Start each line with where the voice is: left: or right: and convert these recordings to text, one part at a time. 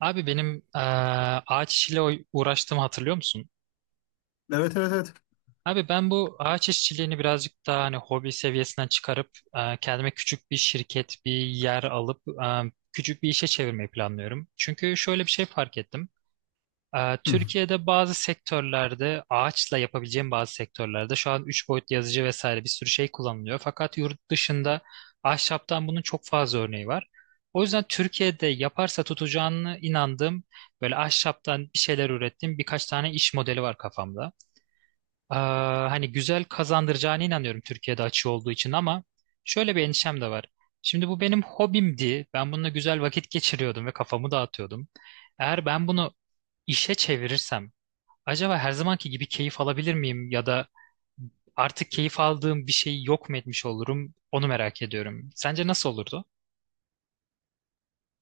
right: Abi benim ağaç işiyle uğraştığımı hatırlıyor musun?
left: Evet evet evet.
right: Abi ben bu ağaç işçiliğini birazcık daha hani hobi seviyesinden çıkarıp kendime küçük bir şirket, bir yer alıp küçük bir işe çevirmeyi planlıyorum. Çünkü şöyle bir şey fark ettim.
left: Hı.
right: Türkiye'de bazı sektörlerde ağaçla yapabileceğim bazı sektörlerde şu an 3 boyutlu yazıcı vesaire bir sürü şey kullanılıyor. Fakat yurt dışında ahşaptan bunun çok fazla örneği var. O yüzden Türkiye'de yaparsa tutacağını inandığım böyle ahşaptan bir şeyler ürettiğim birkaç tane iş modeli var kafamda. Hani güzel kazandıracağına inanıyorum Türkiye'de açığı olduğu için ama şöyle bir endişem de var. Şimdi bu benim hobimdi. Ben bununla güzel vakit geçiriyordum ve kafamı dağıtıyordum. Eğer ben bunu işe çevirirsem acaba her zamanki gibi keyif alabilir miyim ya da artık keyif aldığım bir şey yok mu etmiş olurum? Onu merak ediyorum. Sence nasıl olurdu?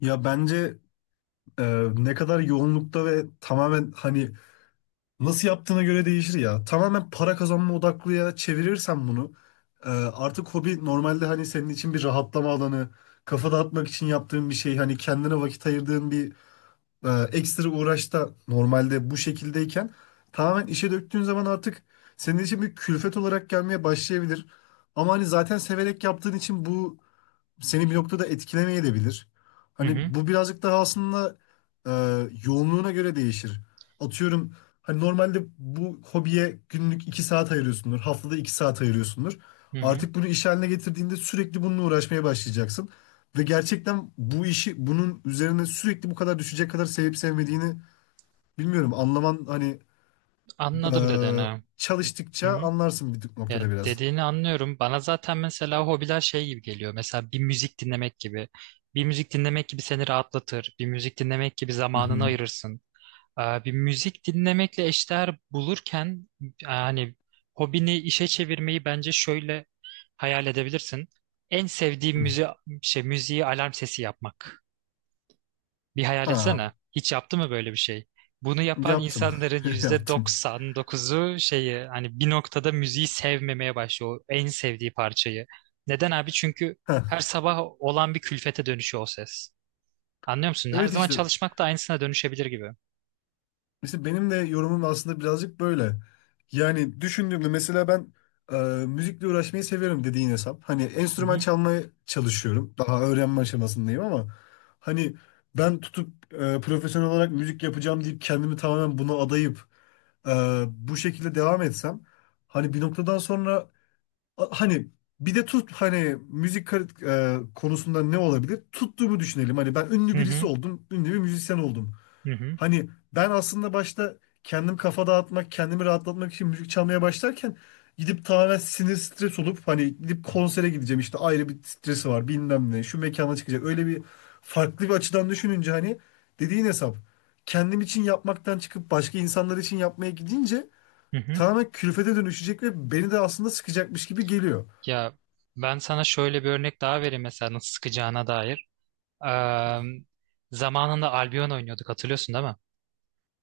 left: Ya bence ne kadar yoğunlukta ve tamamen hani nasıl yaptığına göre değişir ya. Tamamen para kazanma odaklıya çevirirsen bunu artık hobi normalde hani senin için bir rahatlama alanı, kafa dağıtmak için yaptığın bir şey, hani kendine vakit ayırdığın bir ekstra uğraşta normalde bu şekildeyken tamamen işe döktüğün zaman artık senin için bir külfet olarak gelmeye başlayabilir. Ama hani zaten severek yaptığın için bu seni bir noktada etkilemeye de.
right: Hı
left: Hani
right: hı,
left: bu birazcık daha aslında e, yoğunluğuna göre değişir. Atıyorum hani normalde bu hobiye günlük 2 saat ayırıyorsundur. Haftada 2 saat ayırıyorsundur.
right: hı hı.
left: Artık bunu iş haline getirdiğinde sürekli bununla uğraşmaya başlayacaksın. Ve gerçekten bu işi bunun üzerine sürekli bu kadar düşecek kadar sevip sevmediğini bilmiyorum. Anlaman hani e,
right: Anladım dedin ha. Hı
left: çalıştıkça
right: hı.
left: anlarsın bir
right: Ya,
left: noktada biraz.
right: dediğini anlıyorum. Bana zaten mesela hobiler şey gibi geliyor. Mesela bir müzik dinlemek gibi. Bir müzik dinlemek gibi seni rahatlatır. Bir müzik dinlemek gibi
left: Hı
right: zamanını
left: hı.
right: ayırırsın. Bir müzik dinlemekle eşdeğer bulurken hani hobini işe çevirmeyi bence şöyle hayal edebilirsin. En sevdiğim müziği alarm sesi yapmak. Bir hayal
left: Ha,
right: etsene. Hiç yaptı mı böyle bir şey? Bunu yapan
left: yaptım.
right: insanların yüzde
left: Yaptım.
right: doksan dokuzu hani bir noktada müziği sevmemeye başlıyor. O en sevdiği parçayı. Neden abi? Çünkü her sabah olan bir külfete dönüşüyor o ses. Anlıyor musun? Her
left: Evet
right: zaman
left: işte.
right: çalışmak da aynısına dönüşebilir gibi.
left: Mesela benim de yorumum aslında birazcık böyle. Yani düşündüğümde mesela ben e, müzikle uğraşmayı severim dediğin hesap. Hani
right: Hı
left: enstrüman
right: hı.
left: çalmaya çalışıyorum. Daha öğrenme aşamasındayım ama hani ben tutup profesyonel olarak müzik yapacağım deyip kendimi tamamen buna adayıp bu şekilde devam etsem hani bir noktadan sonra hani bir de tut hani konusunda ne olabilir? Tuttuğumu düşünelim. Hani ben ünlü
right: Hı
left: birisi
right: hı.
left: oldum, ünlü bir müzisyen oldum.
right: Hı hı.
left: Hani ben aslında başta kendim kafa dağıtmak, kendimi rahatlatmak için müzik çalmaya başlarken gidip tamamen sinir stres olup hani gidip konsere gideceğim işte ayrı bir stresi var bilmem ne şu mekana çıkacak öyle bir farklı bir açıdan düşününce hani dediğin hesap kendim için yapmaktan çıkıp başka insanlar için yapmaya gidince
right: Hı hı.
left: tamamen külfete dönüşecek ve beni de aslında sıkacakmış gibi geliyor.
right: Ya, ben sana şöyle bir örnek daha vereyim mesela nasıl sıkacağına dair. Eee, zamanında Albion oynuyorduk, hatırlıyorsun değil mi?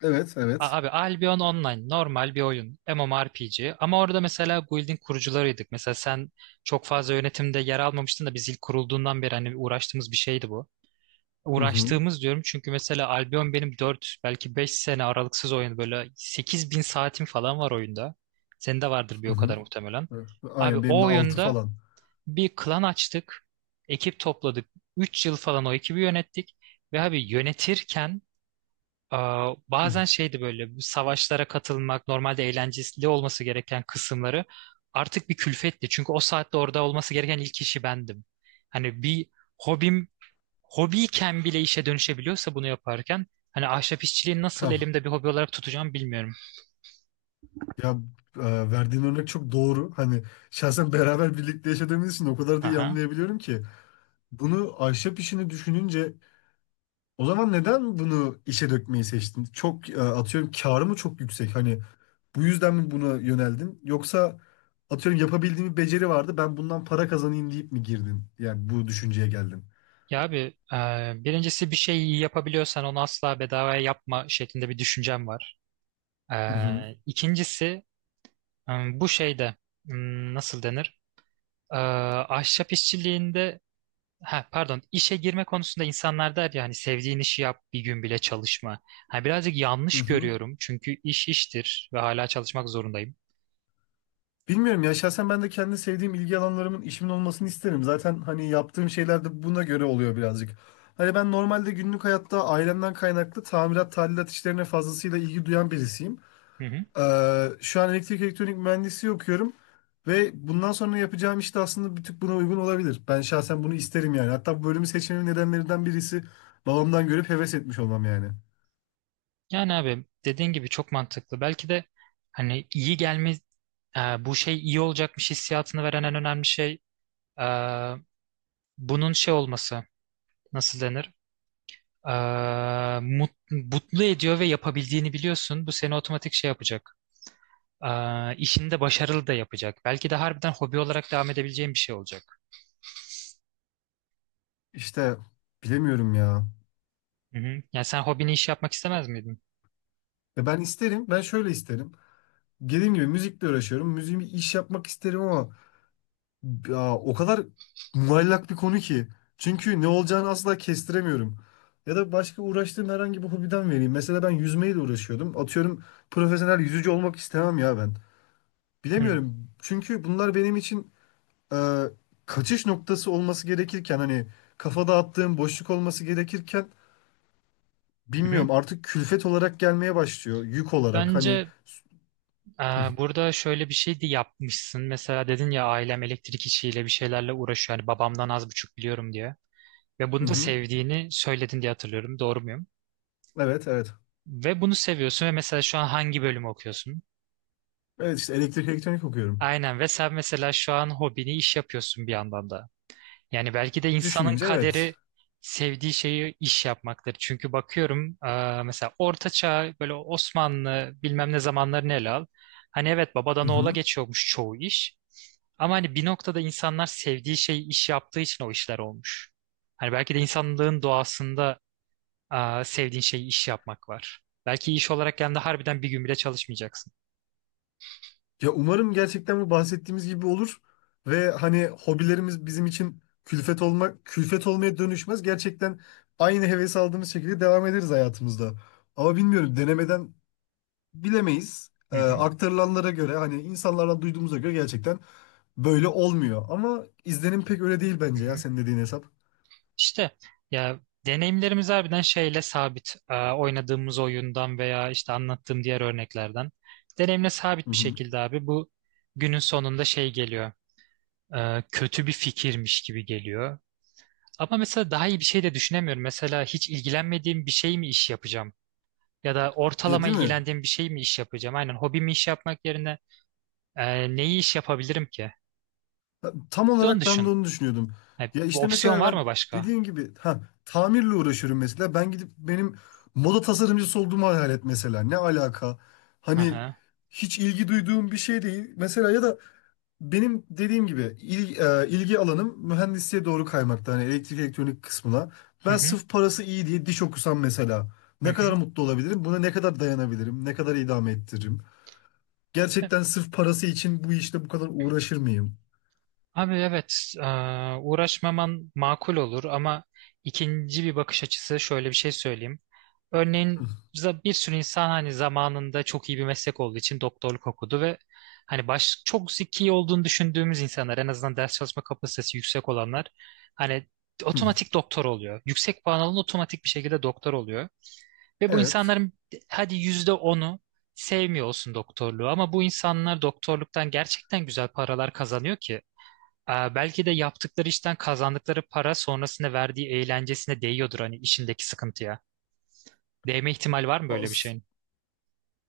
left: Evet, evet.
right: Abi, Albion Online normal bir oyun. MMORPG ama orada mesela guild'in kurucularıydık. Mesela sen çok fazla yönetimde yer almamıştın da biz ilk kurulduğundan beri hani uğraştığımız bir şeydi bu.
left: Hı hı,
right: Uğraştığımız diyorum çünkü mesela Albion benim 4 belki 5 sene aralıksız oyun böyle 8.000 saatim falan var oyunda. Senin de vardır bir
left: hı
right: o kadar
left: hı.
right: muhtemelen.
left: Evet,
right: Abi,
left: aynen benim
right: o
left: de 6
right: oyunda
left: falan.
right: bir klan açtık. Ekip topladık. 3 yıl falan o ekibi yönettik. Ve abi yönetirken
left: Hı.
right: bazen şeydi böyle bu savaşlara katılmak, normalde eğlenceli olması gereken kısımları artık bir külfetti. Çünkü o saatte orada olması gereken ilk kişi bendim. Hani bir hobim hobiyken bile işe dönüşebiliyorsa bunu yaparken hani ahşap işçiliği nasıl
left: Hah.
right: elimde bir hobi olarak tutacağım bilmiyorum.
left: Ya e, verdiğin örnek çok doğru. Hani şahsen beraber birlikte yaşadığımız için o kadar da iyi
right: Aha.
left: anlayabiliyorum ki. Bunu ahşap işini düşününce o zaman neden bunu işe dökmeyi seçtin? Çok atıyorum karı mı çok yüksek? Hani bu yüzden mi buna yöneldin? Yoksa atıyorum yapabildiğim bir beceri vardı ben bundan para kazanayım deyip mi girdin? Yani bu düşünceye geldin.
right: Ya abi, birincisi bir şey yapabiliyorsan onu asla bedavaya yapma şeklinde bir düşüncem var.
left: Hı hı.
right: İkincisi bu şeyde nasıl denir? Ee, ahşap işçiliğinde ha pardon işe girme konusunda insanlar der ya hani sevdiğin işi yap bir gün bile çalışma. Ha, birazcık
left: Hı
right: yanlış
left: hı.
right: görüyorum çünkü iş iştir ve hala çalışmak zorundayım.
left: Bilmiyorum ya şahsen ben de kendi sevdiğim ilgi alanlarımın işimin olmasını isterim. Zaten hani yaptığım şeyler de buna göre oluyor birazcık. Hani ben normalde günlük hayatta ailemden kaynaklı tamirat, tadilat işlerine fazlasıyla ilgi duyan birisiyim.
right: Hı hı.
left: Şu an elektrik elektronik mühendisliği okuyorum ve bundan sonra yapacağım iş de aslında bir tık buna uygun olabilir. Ben şahsen bunu isterim yani. Hatta bu bölümü seçmemin nedenlerinden birisi babamdan görüp heves etmiş olmam yani.
right: Yani abi dediğin gibi çok mantıklı. Belki de hani iyi gelme, bu şey iyi olacakmış hissiyatını veren en önemli şey e, bunun şey olması. Nasıl denir? E, mut- mutlu ediyor ve yapabildiğini biliyorsun. Bu seni otomatik şey yapacak. E, işini de başarılı da yapacak. Belki de harbiden hobi olarak devam edebileceğin bir şey olacak.
left: İşte bilemiyorum ya.
right: Hı hı. Yani sen hobini iş yapmak istemez miydin?
left: Ya ben isterim. Ben şöyle isterim. Dediğim gibi müzikle uğraşıyorum. Müziğimi iş yapmak isterim ama ya, o kadar muallak bir konu ki. Çünkü ne olacağını asla kestiremiyorum. Ya da başka uğraştığım herhangi bir hobiden vereyim. Mesela ben yüzmeyle uğraşıyordum. Atıyorum profesyonel yüzücü olmak istemem ya ben.
right: Hı
left: Bilemiyorum. Çünkü bunlar benim için e, kaçış noktası olması gerekirken hani kafa dağıttığım boşluk olması gerekirken.
right: hı.
left: Bilmiyorum, artık külfet olarak gelmeye başlıyor. Yük olarak hani.
right: Bence, Ee, Burada şöyle bir şey de yapmışsın. Mesela dedin ya ailem elektrik işiyle bir şeylerle uğraşıyor. Yani babamdan az buçuk biliyorum diye. Ve
left: Hı
right: bunu da
left: hı.
right: sevdiğini söyledin diye hatırlıyorum. Doğru muyum?
left: Evet evet.
right: Ve bunu seviyorsun ve mesela şu an hangi bölümü okuyorsun?
left: Evet işte elektrik elektronik okuyorum.
right: Aynen, ve sen mesela şu an hobini iş yapıyorsun bir yandan da. Yani belki de insanın
left: Düşününce evet.
right: kaderi sevdiği şeyi iş yapmaktır. Çünkü bakıyorum mesela Orta Çağ böyle Osmanlı bilmem ne zamanlarını ele al. Hani evet babadan
left: Hı
right: oğula
left: hı.
right: geçiyormuş çoğu iş. Ama hani bir noktada insanlar sevdiği şeyi iş yaptığı için o işler olmuş. Hani belki de insanlığın doğasında sevdiğin şeyi iş yapmak var. Belki iş olarak yani harbiden bir gün bile çalışmayacaksın.
left: Ya umarım gerçekten bu bahsettiğimiz gibi olur ve hani hobilerimiz bizim için külfet olmak külfet olmaya dönüşmez. Gerçekten aynı heves aldığımız şekilde devam ederiz hayatımızda. Ama bilmiyorum denemeden bilemeyiz.
right: Hı hı,
left: Aktarılanlara göre hani insanlardan duyduğumuza göre gerçekten böyle olmuyor. Ama izlenim pek öyle değil
right: hı
left: bence ya
right: hı.
left: senin dediğin hesap.
right: İşte, ya deneyimlerimiz harbiden şeyle sabit. Oynadığımız oyundan veya işte anlattığım diğer örneklerden. Deneyimle
left: Hı
right: sabit bir
left: hı.
right: şekilde abi bu günün sonunda şey geliyor. Kötü bir fikirmiş gibi geliyor. Ama mesela daha iyi bir şey de düşünemiyorum. Mesela hiç ilgilenmediğim bir şey mi iş yapacağım? Ya da
left: Ya
right: ortalama
left: değil mi?
right: ilgilendiğim bir şey mi iş yapacağım? Aynen hobimi iş yapmak yerine neyi iş yapabilirim ki?
left: Ha, tam
right: Bir de onu
left: olarak ben de
right: düşün.
left: onu düşünüyordum.
right: Ha,
left: Ya
right: bu
left: işte
right: opsiyon
left: mesela
right: var
left: ben
right: mı başka?
left: dediğin gibi ha tamirle uğraşıyorum mesela. Ben gidip benim moda tasarımcısı olduğumu hayal et mesela. Ne alaka? Hani
right: Aha.
left: hiç ilgi duyduğum bir şey değil. Mesela ya da benim dediğim gibi ilgi alanım mühendisliğe doğru kaymakta. Hani elektrik elektronik kısmına.
right: Hı
left: Ben
right: hı.
left: sırf parası iyi diye diş okusam mesela.
right: Hı
left: Ne kadar
right: hı.
left: mutlu olabilirim? Buna ne kadar dayanabilirim? Ne kadar idame ettiririm? Gerçekten sırf parası için bu işte bu kadar uğraşır mıyım?
right: Abi evet, uğraşmaman makul olur ama ikinci bir bakış açısı şöyle bir şey söyleyeyim. Örneğin bir sürü insan hani zamanında çok iyi bir meslek olduğu için doktorluk okudu ve hani çok zeki olduğunu düşündüğümüz insanlar en azından ders çalışma kapasitesi yüksek olanlar hani
left: Hı.
right: otomatik doktor oluyor. Yüksek puan alan otomatik bir şekilde doktor oluyor. Ve bu
left: Evet.
right: insanların hadi %10'u sevmiyor olsun doktorluğu ama bu insanlar doktorluktan gerçekten güzel paralar kazanıyor ki. Belki de yaptıkları işten kazandıkları para sonrasında verdiği eğlencesine değiyordur hani işindeki sıkıntıya. Değme ihtimal var mı böyle bir
left: As-
right: şeyin?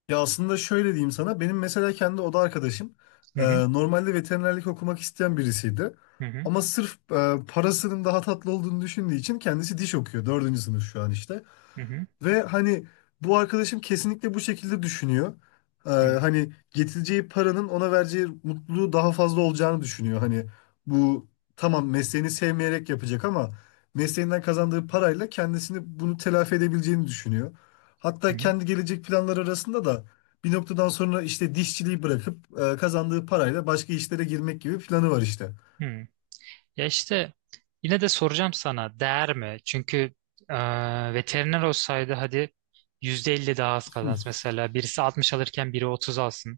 left: Ya aslında şöyle diyeyim sana. Benim mesela kendi oda arkadaşım
right: Hı
left: e,
right: hı,
left: normalde veterinerlik okumak isteyen birisiydi.
right: hı hı,
left: Ama sırf parasının daha tatlı olduğunu düşündüğü için kendisi diş okuyor. Dördüncü sınıf şu an işte.
right: hı hı,
left: Ve hani bu arkadaşım kesinlikle bu şekilde düşünüyor.
right: hı hı,
left: Hani getireceği paranın ona vereceği mutluluğu daha fazla olacağını düşünüyor. Hani bu tamam mesleğini sevmeyerek yapacak ama mesleğinden kazandığı parayla kendisini bunu telafi edebileceğini düşünüyor. Hatta
right: hı
left: kendi gelecek planları arasında da bir noktadan sonra işte dişçiliği bırakıp kazandığı parayla başka işlere girmek gibi planı var işte.
right: hı, hı. Ya işte yine de soracağım sana değer mi? Çünkü veteriner olsaydı hadi %50 daha az
left: Hı
right: kazansın. Mesela birisi 60 alırken biri 30 alsın.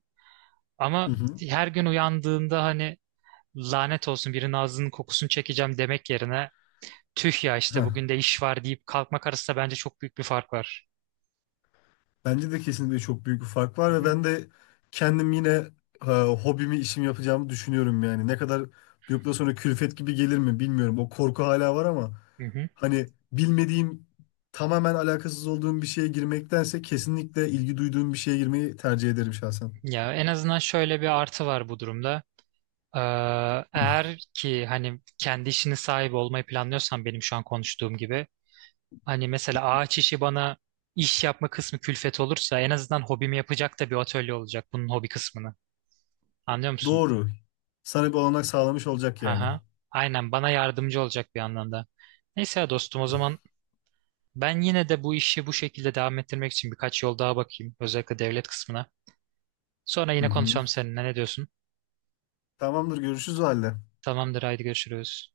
right: Ama
left: hı.
right: her gün uyandığında hani lanet olsun birinin ağzının kokusunu çekeceğim demek yerine tüh ya işte
left: Heh.
right: bugün de iş var deyip kalkmak arasında bence çok büyük bir fark var.
left: Bence de kesinlikle çok büyük bir fark var
right: Hı
left: ve
right: hı,
left: ben de kendim yine e, hobimi işim yapacağımı düşünüyorum yani. Ne kadar bir noktadan sonra külfet gibi gelir mi bilmiyorum. O korku hala var ama
right: hı hı.
left: hani bilmediğim tamamen alakasız olduğum bir şeye girmektense kesinlikle ilgi duyduğum bir şeye girmeyi tercih ederim şahsen.
right: Ya en azından şöyle bir artı var bu durumda. Ee,
left: Hı.
right: eğer ki hani kendi işinin sahibi olmayı planlıyorsan benim şu an konuştuğum gibi hani mesela ağaç işi bana iş yapma kısmı külfet olursa en azından hobimi yapacak da bir atölye olacak bunun hobi kısmını. Anlıyor musun?
left: Doğru. Sana bir olanak sağlamış olacak yani.
right: Aha. Aynen bana yardımcı olacak bir anlamda. Neyse ya dostum o zaman ben yine de bu işi bu şekilde devam ettirmek için birkaç yol daha bakayım. Özellikle devlet kısmına. Sonra
left: Hı
right: yine
left: hı.
right: konuşalım seninle. Ne diyorsun?
left: Tamamdır görüşürüz o halde.
right: Tamamdır, haydi görüşürüz.